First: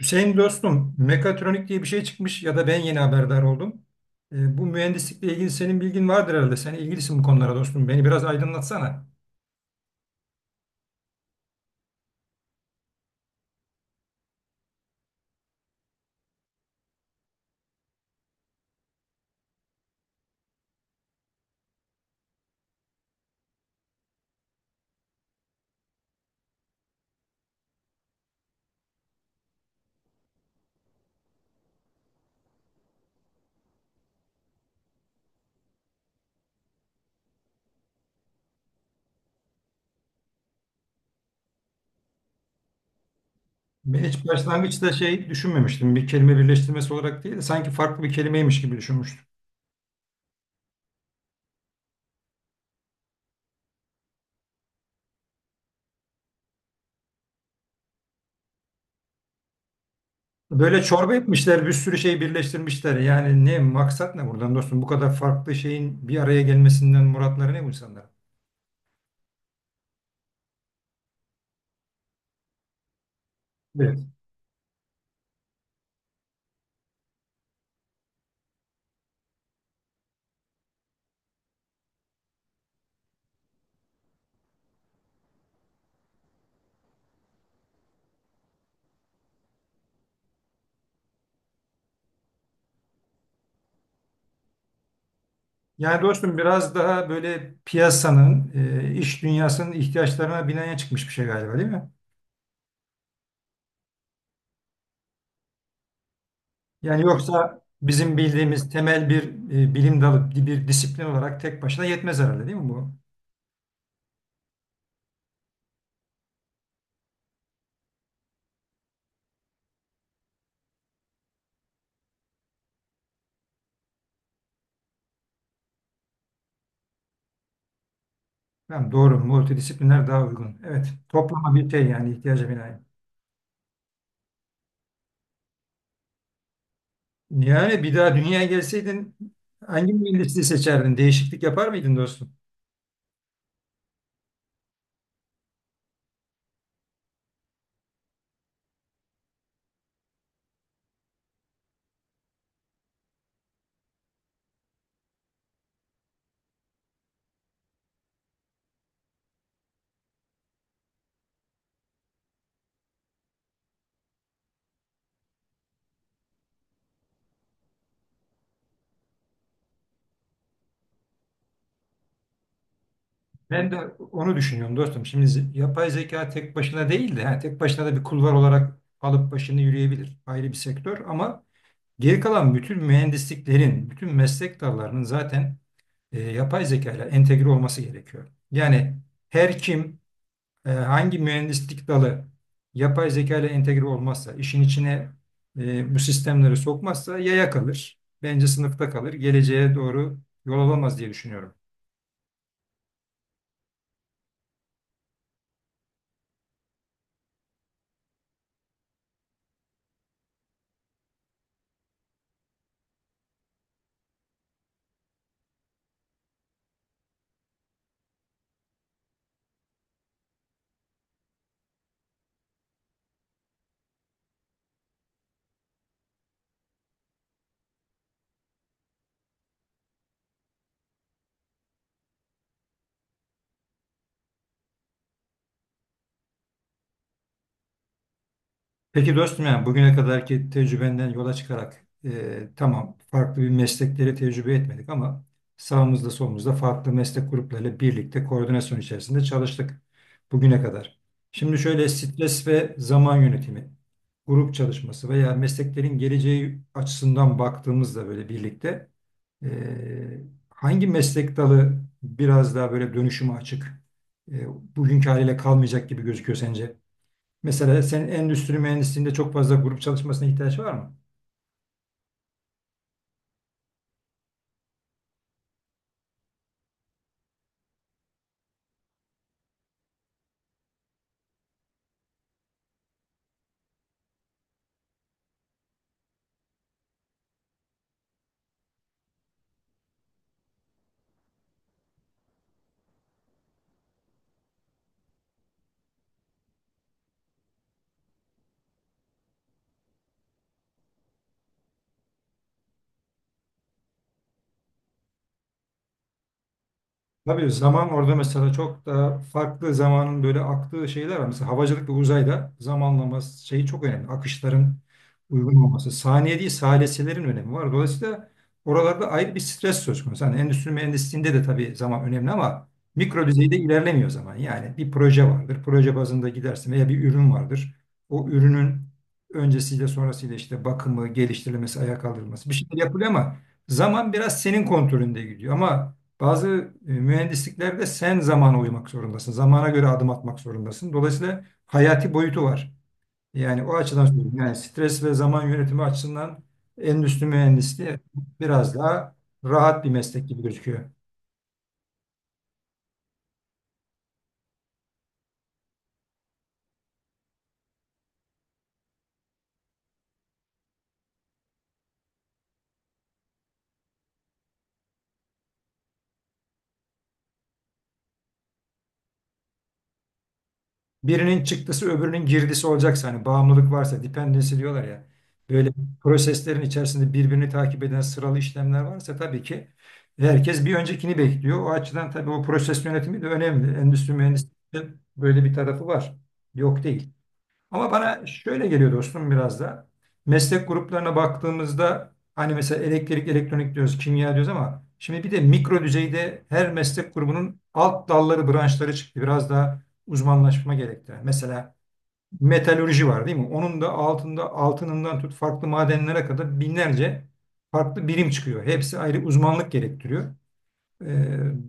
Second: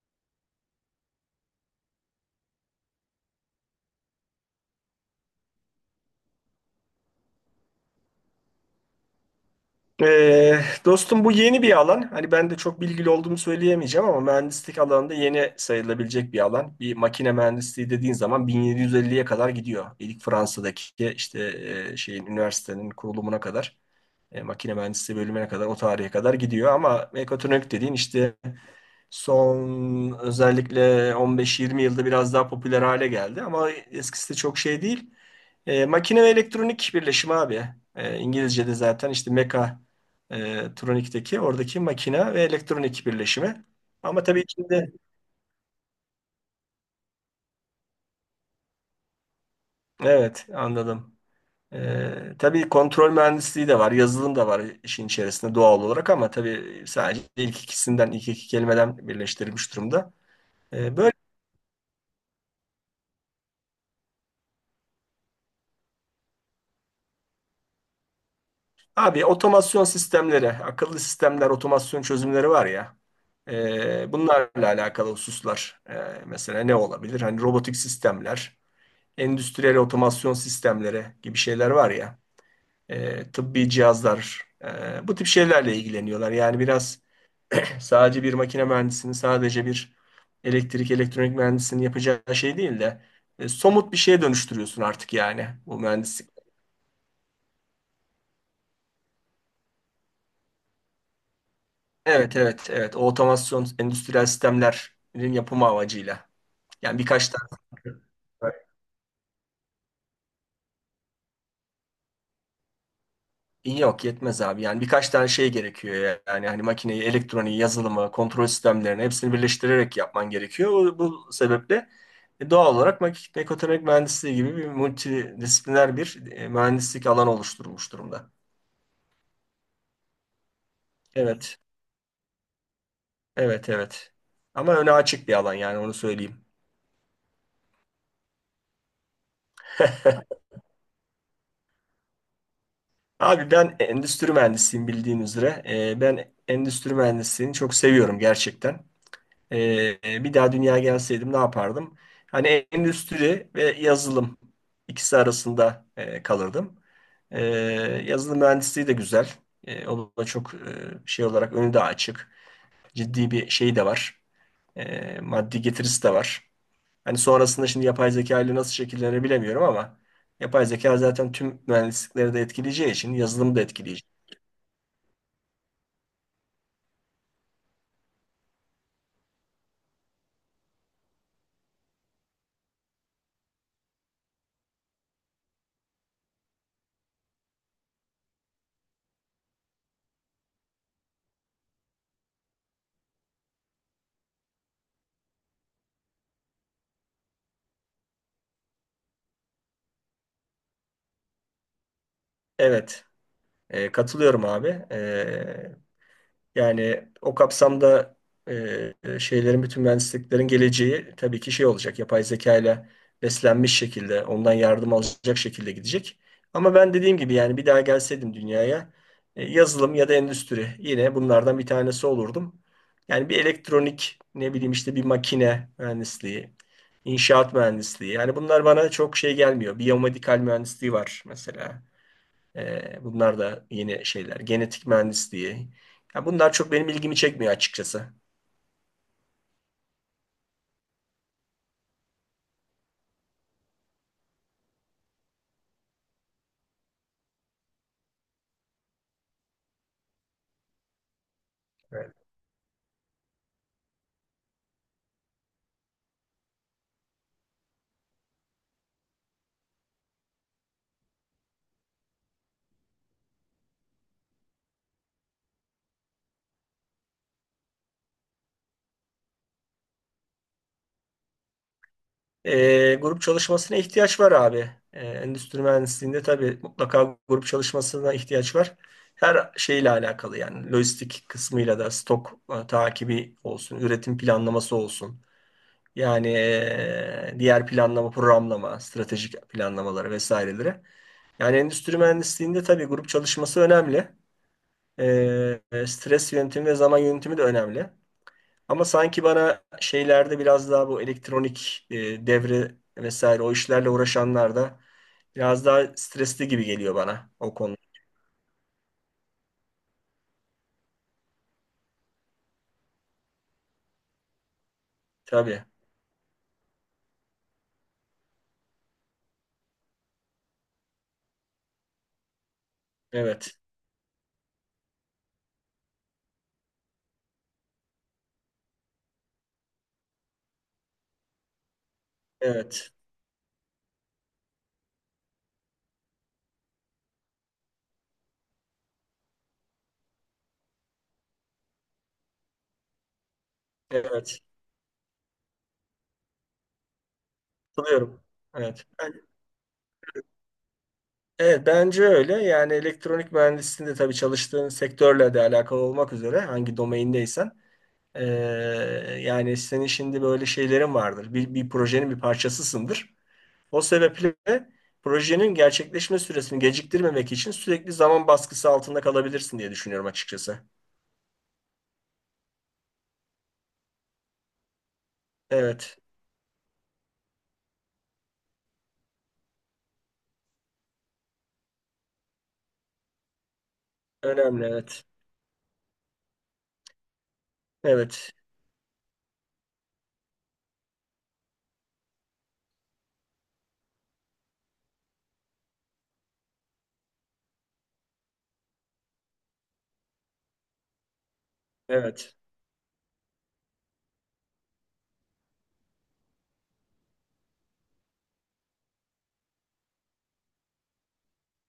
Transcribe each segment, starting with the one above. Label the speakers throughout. Speaker 1: Hüseyin dostum, mekatronik diye bir şey çıkmış ya da ben yeni haberdar oldum. Bu mühendislikle ilgili senin bilgin vardır herhalde. Sen ilgilisin bu konulara dostum. Beni biraz aydınlatsana.
Speaker 2: Ee, Dostum, bu yeni bir alan. Hani ben de çok bilgili olduğumu söyleyemeyeceğim ama mühendislik alanında yeni sayılabilecek bir alan. Bir makine mühendisliği dediğin zaman 1750'ye kadar gidiyor. İlk Fransa'daki işte şeyin üniversitenin kurulumuna kadar, makine mühendisliği bölümüne kadar o tarihe kadar gidiyor. Ama mekatronik dediğin işte son özellikle 15-20 yılda biraz daha popüler hale geldi. Ama eskisi de çok şey değil. Makine ve elektronik birleşimi abi. İngilizce'de zaten işte tronikteki oradaki makine ve elektronik birleşimi.
Speaker 1: Ben
Speaker 2: Ama
Speaker 1: hiç
Speaker 2: tabii içinde.
Speaker 1: başlangıçta şey düşünmemiştim. Bir kelime birleştirmesi olarak değil de sanki farklı bir kelimeymiş gibi düşünmüştüm.
Speaker 2: Evet, anladım. Tabii kontrol mühendisliği de var, yazılım da var işin içerisinde doğal olarak ama tabii sadece ilk ikisinden, ilk iki kelimeden birleştirilmiş durumda.
Speaker 1: Böyle
Speaker 2: Böyle
Speaker 1: çorba etmişler, bir sürü şey birleştirmişler. Yani ne maksat ne buradan dostum? Bu kadar farklı şeyin bir araya gelmesinden muratları ne bu insanların?
Speaker 2: abi, otomasyon sistemleri, akıllı sistemler, otomasyon çözümleri var ya.
Speaker 1: Evet.
Speaker 2: Bunlarla alakalı hususlar, mesela ne olabilir? Hani robotik sistemler, endüstriyel otomasyon sistemleri gibi şeyler var ya, tıbbi cihazlar, bu tip şeylerle ilgileniyorlar. Yani biraz sadece bir makine mühendisinin, sadece bir elektrik, elektronik mühendisinin yapacağı şey değil de somut bir şeye dönüştürüyorsun artık, yani bu
Speaker 1: Yani
Speaker 2: mühendislik.
Speaker 1: dostum biraz daha böyle piyasanın, iş dünyasının ihtiyaçlarına binaen çıkmış bir şey galiba değil mi?
Speaker 2: Evet, evet, evet. O otomasyon endüstriyel sistemlerin yapımı amacıyla. Yani
Speaker 1: Yani
Speaker 2: birkaç tane.
Speaker 1: yoksa bizim bildiğimiz temel bir bilim dalı, bir disiplin olarak tek başına yetmez herhalde değil mi bu?
Speaker 2: Yok, yetmez abi. Yani birkaç tane şey gerekiyor ya. Yani hani makineyi, elektroniği, yazılımı, kontrol sistemlerini hepsini birleştirerek yapman gerekiyor. Bu sebeple doğal olarak mekatronik mühendisliği gibi bir multidisipliner bir mühendislik alanı oluşturulmuş durumda.
Speaker 1: Tamam, doğru, multidisipliner daha uygun. Evet, toplama
Speaker 2: Evet.
Speaker 1: bir şey yani ihtiyaca binaen.
Speaker 2: Evet, evet. Ama öne açık bir alan, yani onu söyleyeyim.
Speaker 1: Yani bir daha dünyaya gelseydin hangi mühendisliği seçerdin? Değişiklik yapar mıydın dostum?
Speaker 2: Abi, ben endüstri mühendisiyim bildiğin üzere. Ben endüstri mühendisliğini çok seviyorum gerçekten. Bir daha dünya gelseydim ne yapardım? Hani endüstri ve yazılım ikisi arasında kalırdım. Ee, Yazılım mühendisliği de güzel. O da çok şey olarak önü de açık. Ciddi bir şey de var. Maddi getirisi de var. Hani sonrasında şimdi yapay zeka ile nasıl şekillenir bilemiyorum ama yapay zeka zaten tüm mühendislikleri de etkileyeceği için yazılımı da
Speaker 1: Ben de
Speaker 2: etkileyecek.
Speaker 1: onu düşünüyorum dostum. Şimdi yapay zeka tek başına değil de ha, tek başına da bir kulvar olarak alıp başını yürüyebilir. Ayrı bir sektör ama geri kalan bütün mühendisliklerin, bütün meslek dallarının zaten yapay zeka ile entegre olması gerekiyor. Yani her kim hangi mühendislik dalı yapay zeka ile entegre olmazsa, işin içine bu sistemleri sokmazsa yaya kalır. Bence sınıfta kalır. Geleceğe doğru yol alamaz diye düşünüyorum.
Speaker 2: Evet, katılıyorum abi. Yani o kapsamda e, şeylerin, bütün mühendisliklerin geleceği tabii ki şey olacak. Yapay zeka ile beslenmiş şekilde, ondan yardım alacak şekilde gidecek. Ama ben dediğim gibi, yani bir daha gelseydim dünyaya, yazılım ya da endüstri, yine bunlardan bir tanesi olurdum. Yani bir elektronik, ne bileyim işte bir makine mühendisliği, inşaat mühendisliği. Yani bunlar bana çok şey gelmiyor. Biyomedikal mühendisliği var mesela. Bunlar da yeni şeyler. Genetik mühendisliği. Ya bunlar çok benim ilgimi çekmiyor açıkçası.
Speaker 1: Peki dostum yani bugüne kadarki tecrübenden yola çıkarak tamam farklı bir meslekleri tecrübe etmedik ama sağımızda solumuzda farklı meslek gruplarıyla birlikte koordinasyon içerisinde çalıştık bugüne kadar. Şimdi şöyle
Speaker 2: Evet.
Speaker 1: stres ve zaman yönetimi, grup çalışması veya mesleklerin geleceği açısından baktığımızda böyle birlikte e, hangi meslek dalı biraz daha böyle dönüşüme açık, e, bugünkü haliyle kalmayacak gibi gözüküyor sence? Mesela sen endüstri mühendisliğinde çok fazla grup çalışmasına ihtiyaç var mı?
Speaker 2: Grup çalışmasına ihtiyaç var abi. Endüstri mühendisliğinde tabii mutlaka grup çalışmasına ihtiyaç var. Her şeyle alakalı, yani lojistik kısmıyla da, stok takibi olsun, üretim planlaması olsun. Yani diğer planlama, programlama, stratejik planlamaları vesaireleri. Yani endüstri mühendisliğinde tabii grup çalışması önemli. Ee, Stres yönetimi ve zaman yönetimi de önemli. Ama sanki bana şeylerde biraz daha bu elektronik, devre vesaire o işlerle uğraşanlar da biraz daha stresli gibi geliyor bana
Speaker 1: Tabii
Speaker 2: o konu.
Speaker 1: zaman orada mesela çok daha farklı zamanın böyle aktığı şeyler var. Mesela havacılık ve uzayda zamanlama şeyi çok önemli. Akışların uygun
Speaker 2: Tabii.
Speaker 1: olması. Saniye değil salisilerin önemi var. Dolayısıyla oralarda ayrı bir stres söz konusu. Hani endüstri mühendisliğinde de tabii zaman önemli ama mikro düzeyde
Speaker 2: Evet.
Speaker 1: ilerlemiyor zaman. Yani bir proje vardır. Proje bazında gidersin veya bir ürün vardır. O ürünün öncesiyle sonrasıyla işte bakımı, geliştirilmesi, ayağa kaldırılması bir şeyler
Speaker 2: Evet.
Speaker 1: yapılıyor ama zaman biraz senin kontrolünde gidiyor. Ama bazı mühendisliklerde sen zamana uymak zorundasın. Zamana göre adım atmak zorundasın. Dolayısıyla hayati boyutu var. Yani o açıdan söylüyorum.
Speaker 2: Evet.
Speaker 1: Yani stres ve zaman yönetimi açısından endüstri mühendisliği
Speaker 2: Katılıyorum.
Speaker 1: biraz
Speaker 2: Evet.
Speaker 1: daha rahat bir meslek gibi gözüküyor.
Speaker 2: Evet, bence öyle. Yani elektronik mühendisliğinde tabii çalıştığın sektörle de alakalı olmak üzere, hangi domaindeysen ee, yani senin şimdi böyle şeylerin vardır. Bir projenin bir parçasısındır. O sebeple projenin gerçekleşme süresini geciktirmemek için sürekli zaman baskısı altında kalabilirsin diye düşünüyorum açıkçası.
Speaker 1: Birinin çıktısı öbürünün girdisi olacaksa hani bağımlılık varsa dependency diyorlar ya. Böyle
Speaker 2: Evet,
Speaker 1: proseslerin içerisinde birbirini takip eden sıralı işlemler varsa tabii ki herkes bir öncekini bekliyor. O açıdan tabii o proses yönetimi de önemli. Endüstri
Speaker 2: önemli,
Speaker 1: mühendisliğinde
Speaker 2: evet.
Speaker 1: böyle bir tarafı var. Yok değil. Ama bana
Speaker 2: Evet,
Speaker 1: şöyle geliyor dostum biraz da. Meslek gruplarına baktığımızda hani mesela elektrik, elektronik diyoruz, kimya diyoruz ama şimdi bir de mikro düzeyde her meslek grubunun alt dalları, branşları çıktı. Biraz daha uzmanlaşma gerektiren. Mesela
Speaker 2: evet.
Speaker 1: metalürji var değil mi? Onun da altında altınından tut farklı madenlere kadar binlerce farklı birim çıkıyor. Hepsi ayrı uzmanlık gerektiriyor. Ee,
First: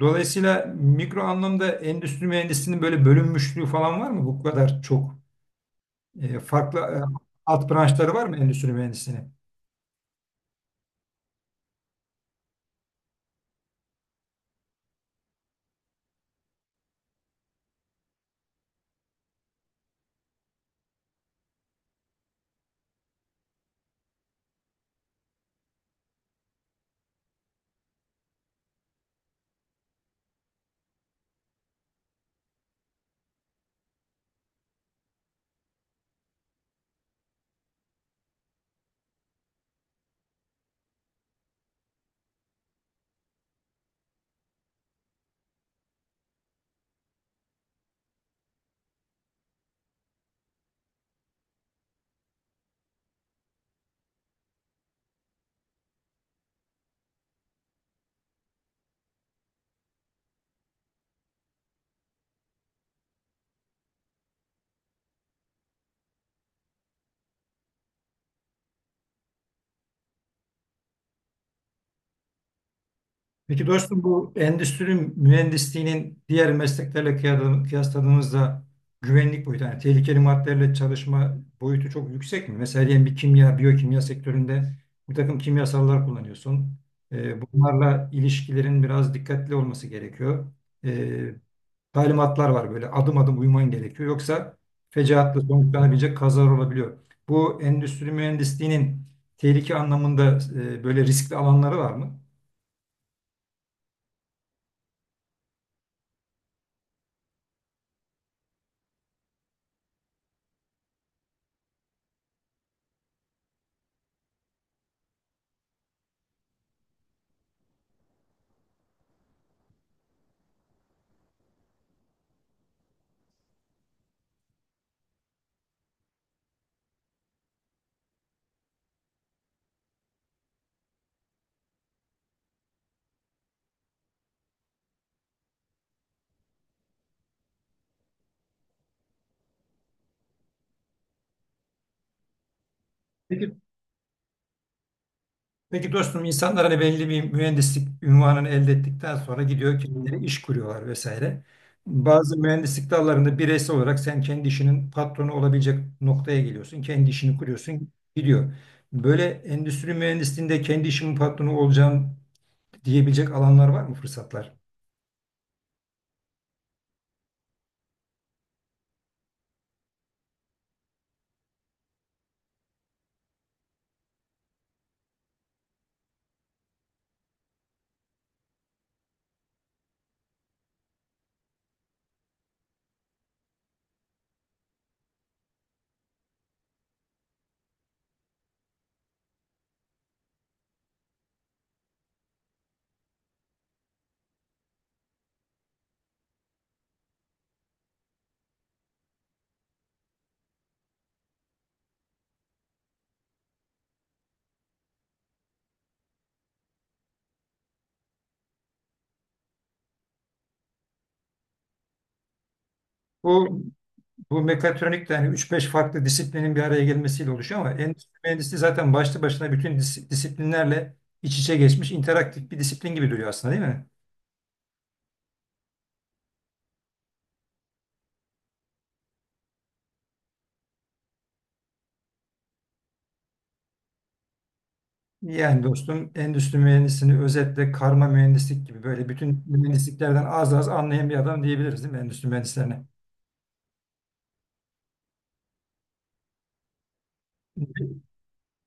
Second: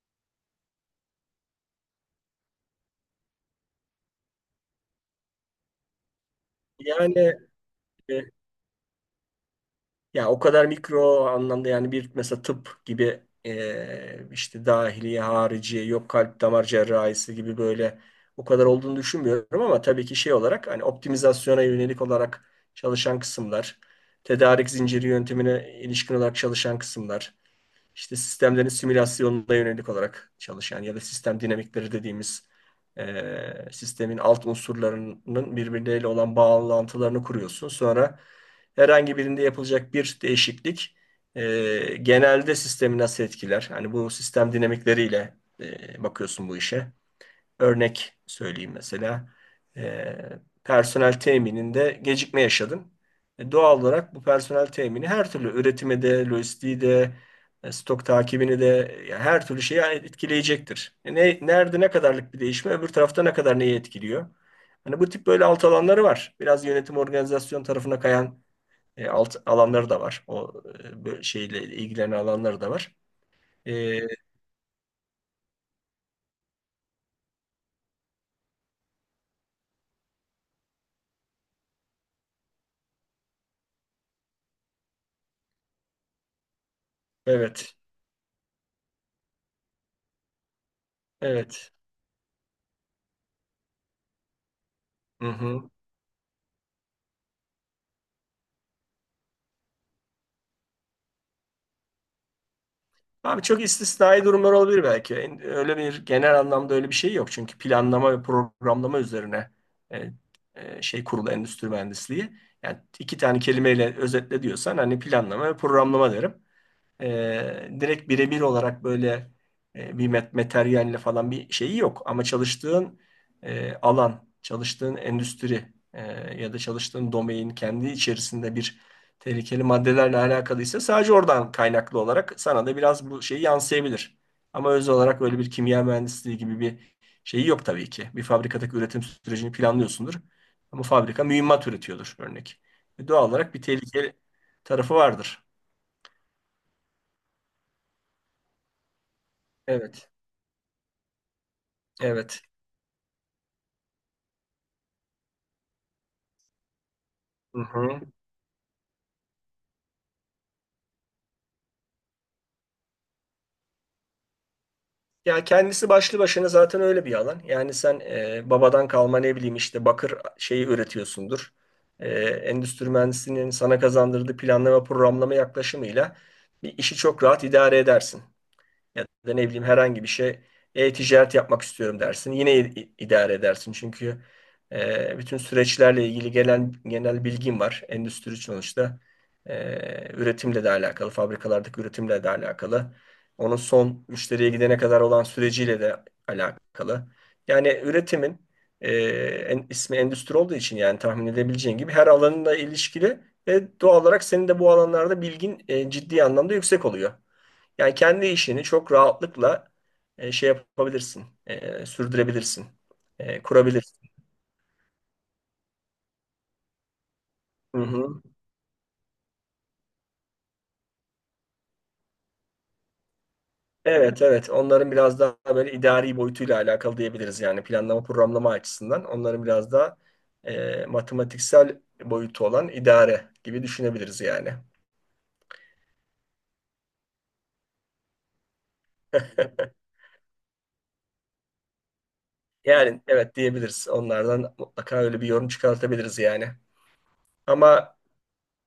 Speaker 1: Dolayısıyla mikro anlamda endüstri mühendisliğinin böyle bölünmüşlüğü falan var mı? Bu kadar çok farklı
Speaker 2: Yani
Speaker 1: alt branşları
Speaker 2: e,
Speaker 1: var mı endüstri mühendisliğinin?
Speaker 2: ya o kadar mikro anlamda, yani bir, mesela tıp gibi, işte dahiliye, hariciye, yok kalp damar cerrahisi gibi böyle o kadar olduğunu düşünmüyorum ama tabii ki şey olarak hani optimizasyona yönelik olarak çalışan kısımlar, tedarik zinciri yöntemine ilişkin olarak çalışan kısımlar, işte sistemlerin simülasyonuna yönelik olarak çalışan ya da sistem dinamikleri dediğimiz, sistemin alt unsurlarının birbirleriyle olan bağlantılarını kuruyorsun. Sonra herhangi birinde yapılacak bir değişiklik, genelde sistemi nasıl etkiler? Hani bu sistem dinamikleriyle bakıyorsun bu işe. Örnek söyleyeyim mesela. E, Personel temininde gecikme yaşadın. Doğal olarak bu personel temini her türlü üretime de, lojistiği de, stok takibini de, yani her türlü şeyi, yani etkileyecektir. Nerede ne kadarlık bir değişme, öbür tarafta ne kadar neyi etkiliyor? Hani bu tip böyle alt alanları var. Biraz yönetim organizasyon tarafına kayan alt alanları da var. O böyle şeyle ilgilenen alanları da var.
Speaker 1: Peki
Speaker 2: E,
Speaker 1: dostum bu endüstri mühendisliğinin diğer mesleklerle kıyasladığımızda güvenlik boyutu yani tehlikeli maddelerle çalışma boyutu çok yüksek mi? Mesela diyelim bir kimya, biyokimya sektöründe bir takım kimyasallar kullanıyorsun.
Speaker 2: evet,
Speaker 1: Bunlarla ilişkilerin biraz dikkatli olması gerekiyor. Ee,
Speaker 2: evet.
Speaker 1: Talimatlar var böyle adım adım uyman gerekiyor. Yoksa
Speaker 2: Hı
Speaker 1: fecaatla
Speaker 2: hı.
Speaker 1: sonuçlanabilecek kazalar olabiliyor. Bu endüstri mühendisliğinin tehlike anlamında böyle riskli alanları var mı?
Speaker 2: Abi, çok istisnai durumlar olabilir belki. Öyle bir genel anlamda öyle bir şey yok. Çünkü planlama ve programlama üzerine e, şey kurulu endüstri mühendisliği. Yani iki tane kelimeyle özetle diyorsan hani planlama ve programlama derim. Direkt birebir olarak böyle bir materyalle falan bir şeyi yok. Ama çalıştığın alan, çalıştığın endüstri, ya da çalıştığın domain kendi içerisinde bir tehlikeli maddelerle alakalıysa sadece oradan kaynaklı olarak sana da biraz bu şeyi yansıyabilir. Ama öz olarak öyle bir kimya mühendisliği gibi bir şeyi yok tabii ki. Bir fabrikadaki üretim sürecini planlıyorsundur. Ama fabrika mühimmat üretiyordur örnek. Doğal
Speaker 1: Peki?
Speaker 2: olarak bir tehlikeli tarafı vardır.
Speaker 1: Peki dostum insanlar hani belli bir mühendislik ünvanını elde ettikten sonra gidiyor
Speaker 2: Evet,
Speaker 1: kendileri iş kuruyorlar vesaire. Bazı
Speaker 2: evet.
Speaker 1: mühendislik dallarında bireysel olarak sen kendi işinin patronu olabilecek noktaya geliyorsun. Kendi işini
Speaker 2: Hı
Speaker 1: kuruyorsun
Speaker 2: hı.
Speaker 1: gidiyor. Böyle endüstri mühendisliğinde kendi işimin patronu olacağım diyebilecek alanlar var mı fırsatlar?
Speaker 2: Ya kendisi başlı başına zaten öyle bir alan. Yani sen babadan kalma ne bileyim işte bakır şeyi üretiyorsundur. Endüstri mühendisliğinin sana kazandırdığı planlama programlama yaklaşımıyla bir işi çok rahat idare edersin. Ya da ne bileyim, herhangi bir şey, e-ticaret yapmak istiyorum dersin. Yine idare edersin. Çünkü bütün süreçlerle ilgili gelen genel bilgim var. Endüstri sonuçta üretimle de alakalı, fabrikalardaki üretimle de alakalı. Onun son müşteriye gidene kadar olan süreciyle de alakalı. Yani üretimin e, ismi endüstri olduğu için, yani tahmin edebileceğin gibi, her alanla ilişkili ve doğal olarak senin de bu alanlarda bilgin ciddi anlamda yüksek oluyor. Yani kendi işini çok rahatlıkla şey yapabilirsin, sürdürebilirsin,
Speaker 1: Bu,
Speaker 2: kurabilirsin.
Speaker 1: bu mekatronik de hani 3-5 farklı disiplinin bir araya gelmesiyle oluşuyor ama
Speaker 2: Hı
Speaker 1: endüstri
Speaker 2: hı.
Speaker 1: mühendisliği zaten başlı başına bütün disiplinlerle iç içe geçmiş interaktif bir disiplin gibi duruyor aslında değil mi?
Speaker 2: Evet, evet. Onların biraz daha böyle idari boyutuyla alakalı diyebiliriz, yani planlama programlama açısından. Onların biraz daha matematiksel boyutu olan idare gibi düşünebiliriz yani.
Speaker 1: Yani dostum endüstri mühendisini özetle karma mühendislik gibi böyle bütün mühendisliklerden az az anlayan bir adam diyebiliriz değil mi endüstri mühendislerine?
Speaker 2: Yani evet, diyebiliriz. Onlardan mutlaka öyle bir yorum çıkartabiliriz yani. Ama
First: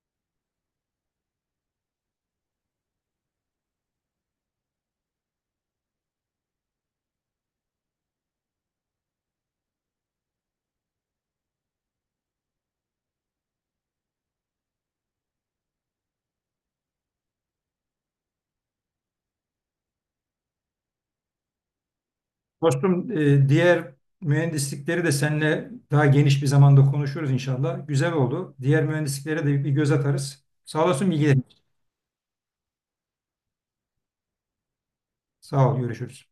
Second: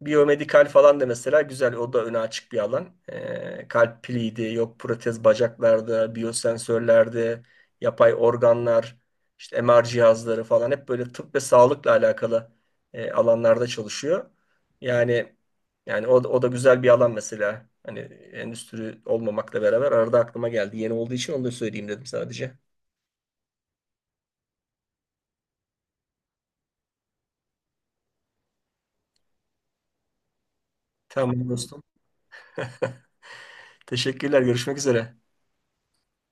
Speaker 2: biyomedikal falan da mesela güzel. O da öne açık bir alan. Kalp piliydi, yok protez bacaklarda, biyosensörlerde, yapay organlar, işte MR cihazları falan, hep böyle tıp ve sağlıkla alakalı alanlarda çalışıyor. Yani o da güzel bir alan mesela. Hani endüstri olmamakla beraber arada aklıma geldi. Yeni olduğu için onu da söyleyeyim dedim sadece.
Speaker 1: Dostum diğer mühendislikleri de seninle daha geniş bir zamanda konuşuruz inşallah. Güzel oldu. Diğer mühendisliklere de bir göz atarız. Sağ olasın bilgilerin
Speaker 2: Tamam
Speaker 1: için.
Speaker 2: dostum. Teşekkürler. Görüşmek üzere.
Speaker 1: Sağ ol, görüşürüz.